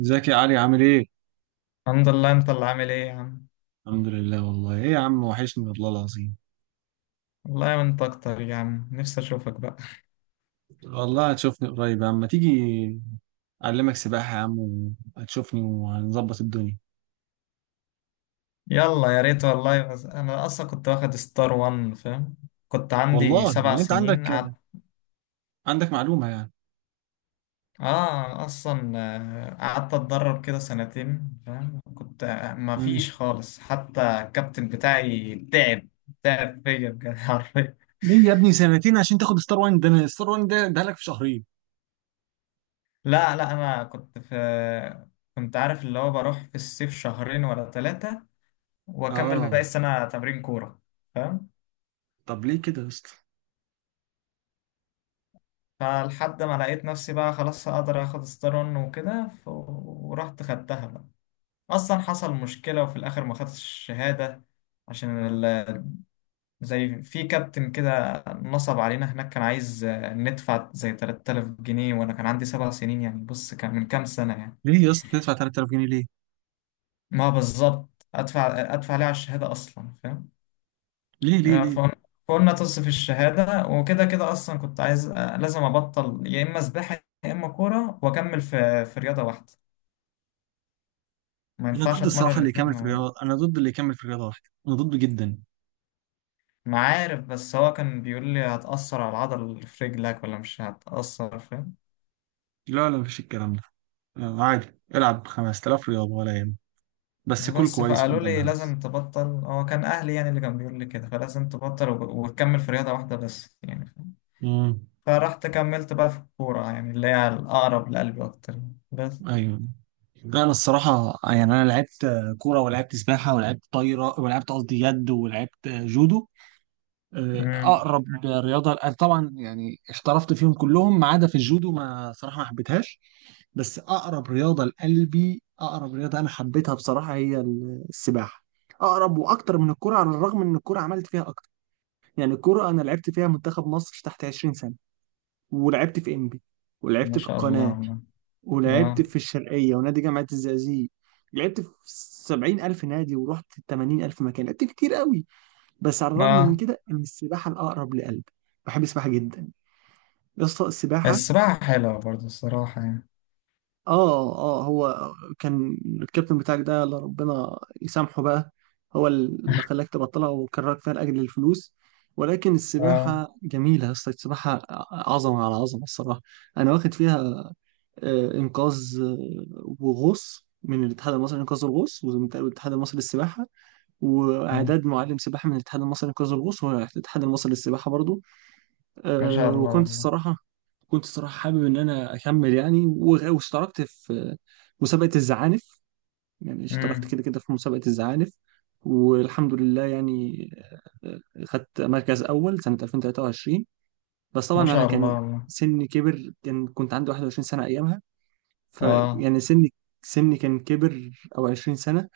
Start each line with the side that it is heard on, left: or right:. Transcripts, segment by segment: right: ازيك يا علي عامل ايه؟
left: الحمد لله. انت اللي عامل ايه يا عم؟
right: الحمد لله. والله ايه يا عم، وحشني والله العظيم.
left: والله وانت اكتر يا عم، نفسي اشوفك بقى.
right: والله هتشوفني قريب يا عم، ما تيجي اعلمك سباحة يا عم وهتشوفني وهنظبط الدنيا.
left: يلا يا ريت والله، بس انا اصلا كنت واخد ستار وان، فاهم. كنت عندي
right: والله
left: سبع
right: يعني انت عندك
left: سنين قعدت.
right: عندك معلومة يعني.
left: اه، اصلا قعدت اتدرب كده سنتين، فاهم. كنت ما
right: مم.
left: فيش خالص، حتى الكابتن بتاعي تعب تعب فيا بجد حرفيا.
right: ليه يا ابني سنتين عشان تاخد ستار وان؟ ده انا ستار وان ده لك في شهرين.
left: لا لا، انا كنت عارف اللي هو بروح في الصيف شهرين ولا ثلاثة، واكمل باقي
right: اه.
left: السنة تمرين كورة، فاهم.
right: طب ليه كده يا اسطى؟
left: فلحد ما لقيت نفسي بقى خلاص هقدر اخد ستارون وكده، ورحت خدتها بقى. اصلا حصل مشكلة وفي الاخر ما خدتش الشهادة، عشان ال... زي في كابتن كده نصب علينا هناك، كان عايز ندفع زي 3000 جنيه، وانا كان عندي 7 سنين يعني، بص كان من كام سنة يعني.
right: ليه يا اسطى تدفع 3000 جنيه ليه؟
left: ما بالظبط، ادفع ليه على الشهادة اصلا، فاهم.
right: ليه ليه
left: فقلنا
right: ليه؟
left: تصف الشهادة وكده، كده اصلا كنت عايز لازم ابطل، يا اما سباحة يا اما كورة، واكمل في رياضة واحدة. ما
right: انا
left: ينفعش
right: ضد الصراحة
left: اتمرن
right: اللي
left: الاتنين
right: يكمل في
left: مع بعض.
right: الرياضة، انا ضد اللي يكمل في الرياضة واحدة، انا ضد جدا.
left: ما عارف، بس هو كان بيقول لي هتأثر على العضل اللي في رجلك ولا مش هتأثر، فاهم.
right: لا لا، مفيش الكلام ده. آه، عادي. العب 5000 رياضة ولا يهمك، بس كل
left: بس
right: كويس
left: فقالوا لي
right: قدامها بس.
left: لازم تبطل، هو كان أهلي يعني اللي كان بيقول لي كده، فلازم تبطل وتكمل في رياضة واحدة بس يعني، فاهم؟
right: امم.
left: فرحت كملت بقى في الكورة يعني، اللي هي الأقرب لقلبي أكتر يعني، بس.
right: ايوه. لا انا الصراحه يعني انا لعبت كوره، ولعبت سباحه، ولعبت طايره، ولعبت قصدي يد، ولعبت جودو.
left: مم.
right: اقرب رياضه لأ، طبعا، يعني احترفت فيهم كلهم ما عدا في الجودو، ما صراحه ما حبيتهاش. بس اقرب رياضه لقلبي، اقرب رياضه انا حبيتها بصراحه هي السباحه. اقرب واكتر من الكوره، على الرغم ان الكوره عملت فيها اكتر. يعني الكوره انا لعبت فيها منتخب مصر تحت 20 سنه، ولعبت في انبي،
left: ما
right: ولعبت في
left: شاء
right: القناه،
left: الله.
right: ولعبت
left: اه.
right: في الشرقية ونادي جامعة الزقازيق. لعبت في سبعين ألف نادي ورحت تمانين ألف مكان، لعبت كتير قوي. بس على الرغم من
left: اه.
right: كده إن السباحة الأقرب لقلبي. بحب السباحة جدا يا اسطى السباحة.
left: السباحة حلوة برضه الصراحة يعني.
right: آه آه. هو كان الكابتن بتاعك ده، الله ربنا يسامحه بقى، هو اللي خلاك تبطلها وكرهك فيها لأجل الفلوس. ولكن
left: اه.
right: السباحة جميلة يا اسطى السباحة. عظمة على عظمة الصراحة. أنا واخد فيها انقاذ وغوص من الاتحاد المصري لانقاذ الغوص والاتحاد المصري للسباحه،
left: اه.
right: واعداد معلم سباحه من الاتحاد المصري لانقاذ الغوص والاتحاد المصري للسباحه برضو.
left: ما شاء الله
right: وكنت
left: والله.
right: الصراحه كنت الصراحه حابب ان انا اكمل يعني، واشتركت في مسابقه الزعانف. يعني اشتركت
left: مم.
right: كده كده في مسابقه الزعانف، والحمد لله يعني. آه، خدت مركز اول سنه 2023. بس طبعا
left: ما
right: انا
left: شاء الله
right: كان
left: والله.
right: سني كبر، كان كنت عندي 21 سنه ايامها. ف
left: اه.
right: يعني سني كان كبر، او 20 سنة.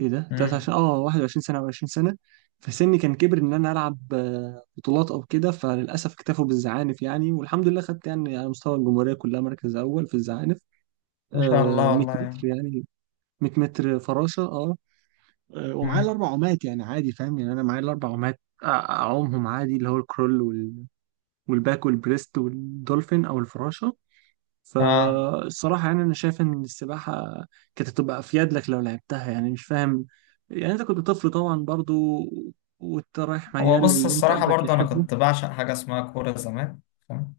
right: ايه ده
left: مم.
right: 23، اه 21 سنة او 20 سنة. فسني كان كبر ان انا العب بطولات او كده. فللاسف اكتفوا بالزعانف يعني، والحمد لله خدت يعني على مستوى الجمهورية كلها مركز اول في الزعانف.
left: ما شاء الله
right: 100
left: والله
right: متر
left: يعني.
right: يعني، 100 متر فراشة، اه. ومعايا
left: مم.
right: الاربع عومات يعني عادي فاهم، يعني انا معايا الاربع عومات. اعومهم عادي، اللي هو الكرول والباك والبريست والدولفين او الفراشة.
left: اه.
right: فالصراحة يعني أنا شايف إن السباحة كانت هتبقى أفيد لك لو لعبتها، يعني مش فاهم. يعني أنت كنت طفل طبعا برضو، وأنت رايح
left: هو
right: ميال
left: بص
right: للي أنت
left: الصراحة
right: قلبك
left: برضه، أنا
right: يحبه.
left: كنت بعشق حاجة اسمها كورة زمان، فاهم.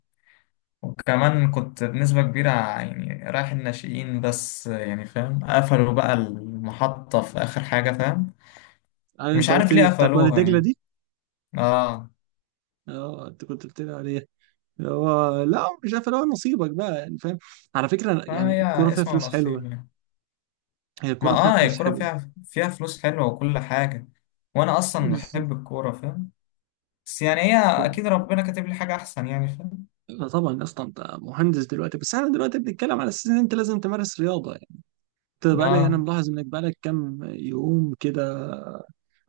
left: وكمان كنت بنسبة كبيرة يعني رايح الناشئين بس يعني، فاهم. قفلوا بقى المحطة في آخر حاجة، فاهم.
right: يعني
left: مش
right: أنت قلت
left: عارف
right: لي
left: ليه
right: بتاعت وادي
left: قفلوها
right: دجلة
left: يعني.
right: دي.
left: اه.
right: أه، أنت كنت قلت لي عليها. هو لا، مش عارف، اللي هو نصيبك بقى يعني فاهم. على فكرة يعني الكورة
left: فهي
right: فيها
left: اسمها
right: فلوس
left: ونصيب
right: حلوة.
left: يعني.
right: هي
left: ما
right: الكورة فيها
left: اه، هي
right: فلوس
left: الكورة
right: حلوة.
left: فيها فلوس حلوة وكل حاجة، وأنا أصلا
right: بالظبط.
left: بحب الكورة، فاهم. بس يعني هي أكيد ربنا كاتب لي حاجة أحسن يعني، فاهم.
right: لا طبعا اصلا انت مهندس دلوقتي، بس احنا دلوقتي بنتكلم على اساس ان انت لازم تمارس رياضه. بقالي انا
left: اه.
right: ملاحظ انك بقالك كام يوم كده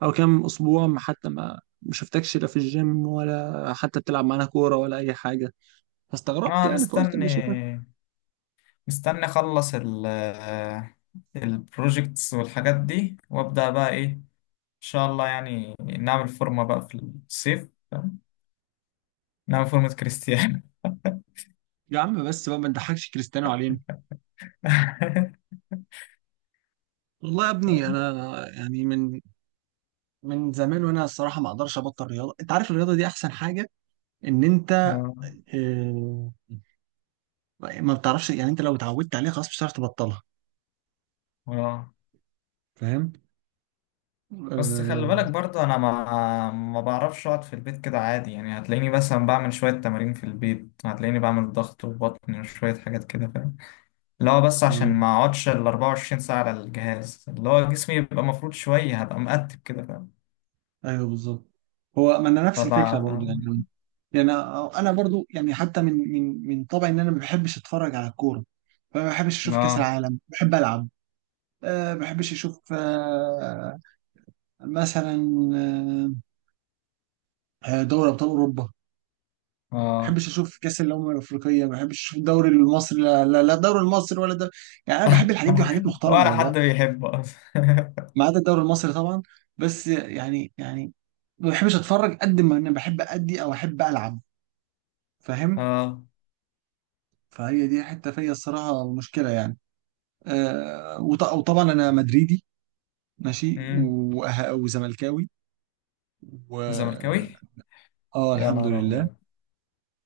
right: او كام اسبوع، ما حتى ما شفتكش لا في الجيم ولا حتى بتلعب معانا كوره ولا اي حاجه، فاستغربت
left: اه.
right: يعني فقلت اما
left: مستني،
right: اشوفك.
left: اخلص البروجكتس والحاجات دي، وابدا بقى، ايه ان شاء الله، يعني نعمل فورمه بقى في الصيف، نعمل فورمه كريستيانو.
right: يا عم بس بقى، ما تضحكش كريستيانو علينا. والله يا ابني انا يعني، من زمان وانا الصراحه ما اقدرش ابطل رياضه. انت عارف الرياضه دي احسن حاجه ان انت
left: آه،
right: آه، ما بتعرفش، يعني انت لو اتعودت عليها خلاص مش هتعرف تبطلها
left: آه.
right: فاهم.
left: بس خلي بالك برضه، انا ما بعرفش اقعد في البيت كده عادي يعني، هتلاقيني مثلا بعمل شويه تمارين في البيت، هتلاقيني بعمل ضغط وبطن وشويه حاجات كده، فاهم. اللي هو بس
right: آه،
left: عشان ما اقعدش ال 24 ساعه على الجهاز، اللي هو جسمي يبقى مفروض شويه، هبقى مقتب كده، فاهم.
right: ايوه بالظبط. هو ما انا نفس الفكره برضو
left: فبقى.
right: يعني. يعني انا برضو يعني، حتى من طبعي ان انا ما بحبش اتفرج على الكوره، فما بحبش اشوف كاس
left: اه.
right: العالم، بحب العب. أه، ما بحبش اشوف مثلا دوري ابطال اوروبا، ما
left: اه.
right: بحبش اشوف كاس الامم الافريقيه، ما بحبش اشوف الدوري المصري، لا لا لا الدوري المصري ولا ده. يعني انا بحب الحاجات دي وحاجات محترمه
left: ولا
right: والله.
left: حد بيحبه اصلا.
right: ما عدا الدوري المصري طبعا. بس يعني ما بحبش اتفرج قد ما انا بحب ادي او احب العب فاهم.
left: اه.
right: فهي دي حته فيا الصراحه المشكله يعني. وطبعا انا مدريدي، ماشي،
left: امم
right: وزملكاوي، و
left: زملكاوي.
right: اه
left: يا
right: الحمد
left: نهار
right: لله.
left: ابيض.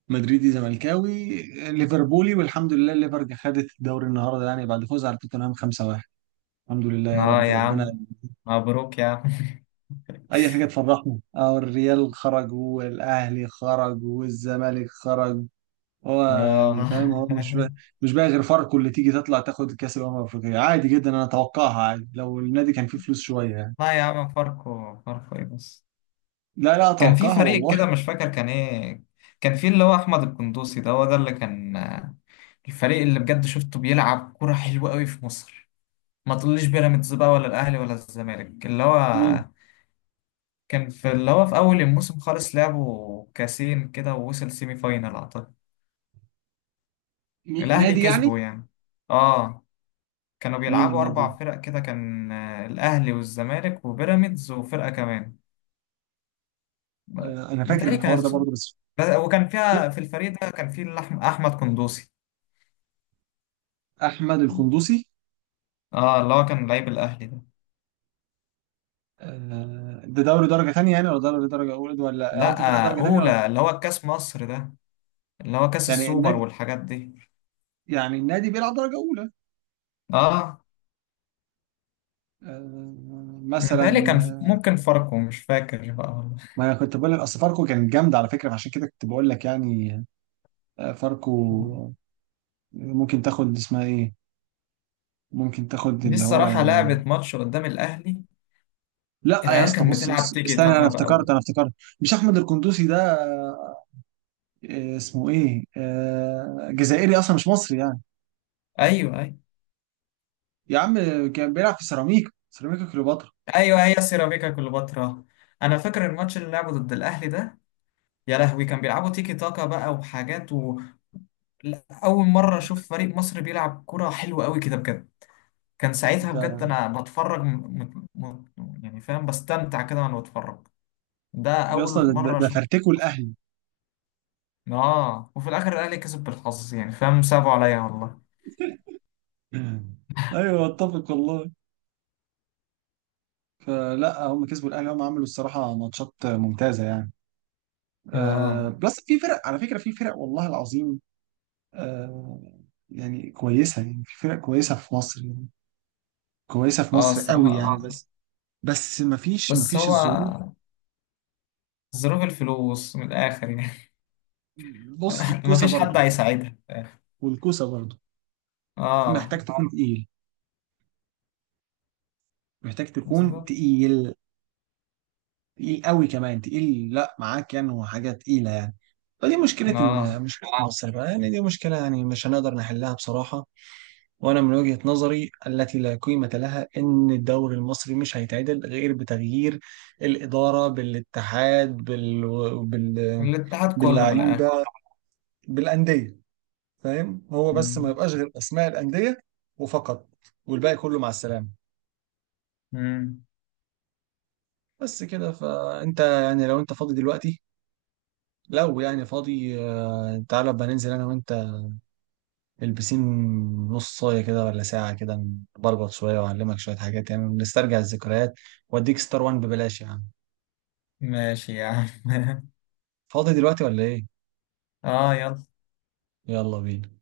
right: مدريدي، زملكاوي، ليفربولي، والحمد لله الليفر دي خدت الدوري النهارده يعني، بعد فوز على توتنهام 5-1. الحمد لله يا
left: اه
right: رب
left: يا
right: ربنا.
left: عم، مبروك يا عم.
right: اي حاجه تفرحنا. اه، الريال خرج والاهلي خرج والزمالك خرج. هو يعني فاهم، هو مش
left: اه.
right: بقى، مش بقى غير فاركو اللي تيجي تطلع تاخد كاس الامم الافريقيه، عادي جدا، انا اتوقعها عادي لو النادي كان فيه فلوس شويه يعني.
left: لا يا عم، فاركو فاركو ايه بس؟
right: لا لا
left: كان في
right: اتوقعها
left: فريق
right: والله.
left: كده مش فاكر كان ايه. كان في اللي هو احمد القندوسي، ده هو ده اللي كان الفريق اللي بجد شفته بيلعب كرة حلوة قوي في مصر. ما تقوليش بيراميدز بقى ولا الاهلي ولا الزمالك، اللي هو
right: مين,
left: كان في اللي هو في أول الموسم خالص لعبوا كاسين كده، ووصل سيمي فاينال أعتقد.
right: مين
left: الأهلي
right: نادي يعني،
left: كسبوا يعني. آه. كانوا
right: مين
left: بيلعبوا
right: النادي
left: أربع
right: ده.
left: فرق كده، كان الأهلي والزمالك وبيراميدز وفرقة كمان. ب-
right: آه، انا فاكر
left: متهيألي
right: الحوار
left: كانت،
right: ده برضه بس.
left: وكان فيها في الفريق ده كان فيه أحمد قندوسي،
right: احمد القندوسي.
left: آه اللي هو كان لعيب الأهلي ده.
right: آه، ده دوري درجه ثانيه يعني ولا دوري درجه اولى، ولا قصدي فريق
left: لأ،
right: درجه ثانيه ولا؟
left: أولى اللي هو كأس مصر ده، اللي هو كأس
right: يعني
left: السوبر
right: النادي
left: والحاجات دي.
right: يعني النادي بيلعب درجه اولى.
left: آه،
right: آه، مثلا.
left: متهيألي كان
right: آه،
left: ممكن فرقه مش فاكر بقى والله.
right: ما انا كنت بقول لك اصل فاركو كانت جامده على فكره، عشان كده كنت بقول لك يعني. فاركو ممكن تاخد اسمها ايه، ممكن تاخد
left: دي
right: اللي هو
left: الصراحة
right: يعني.
left: لعبت ماتش قدام الأهلي.
right: لا يا
left: العيال
right: اسطى،
left: كانت
right: بص
left: بتلعب
right: بص
left: تيكي
right: استنى، انا
left: تاكا بقى
right: افتكرت انا افتكرت. مش احمد القندوسي ده؟ اسمه ايه، جزائري اصلا مش مصري يعني.
left: أيوه، أيوه
right: يا عم كان بيلعب في سيراميكا كليوباترا.
left: أيوه، هي سيراميكا كليوباترا. أنا فاكر الماتش اللي لعبه ضد الأهلي ده، يا لهوي! كان بيلعبوا تيكي تاكا بقى وحاجات لا، أول مرة أشوف فريق مصر بيلعب كرة حلوة أوي كده بجد. كان ساعتها
right: ده
left: بجد أنا بتفرج، يعني فاهم، بستمتع كده وأنا بتفرج. ده
right: يا
left: أول
right: اسطى، ده, ده
left: مرة
right: ده
left: أشوف
right: فرتكوا
left: مصر.
right: الاهلي.
left: آه، وفي الآخر الأهلي كسب بالحظ يعني، فاهم، صعبوا عليا والله.
right: ايوه، اتفق والله. فلا هم كسبوا الاهلي، هم عملوا الصراحه ماتشات ممتازه يعني. أه
left: آه.
right: بس في فرق على فكره، في فرق والله العظيم. آه. يعني كويسة يعني، في فرق كويسة في مصر يعني، كويسة في
left: آه
right: مصر قوي يعني، اه.
left: الصراحة.
right: بس مفيش
left: بس
right: مفيش
left: هو
right: الظروف.
left: ظروف الفلوس من الآخر يعني.
right: بص، الكوسة
left: مفيش حد
right: برضه،
left: هيساعدها في الآخر.
right: والكوسة برضه
left: اه.
right: محتاج تكون تقيل، محتاج تكون
left: بالظبط.
right: تقيل، تقيل قوي كمان، تقيل لا معاك يعني وحاجة تقيلة يعني. فدي مشكلة،
left: اه.
right: مشكلة مصر بقى يعني. دي مشكلة يعني مش هنقدر نحلها بصراحة. وانا من وجهة نظري التي لا قيمة لها ان الدوري المصري مش هيتعدل غير بتغيير الإدارة بالاتحاد بال...
left: الاتحاد كله من الآخر.
right: باللعيبة بالأندية فاهم. هو بس ما
left: مم.
right: يبقاش غير أسماء الأندية وفقط، والباقي كله مع السلامة.
left: مم.
right: بس كده، فأنت يعني لو أنت فاضي دلوقتي، لو يعني فاضي، تعالى بقى ننزل أنا وأنت البسين نص صاية كده ولا ساعة كده، نبربط شوية وأعلمك شوية حاجات يعني، نسترجع الذكريات وأديك ستار وان ببلاش يعني.
left: ماشي يا عم.
right: فاضي دلوقتي ولا ايه؟
left: اه، يلا.
right: يلا بينا.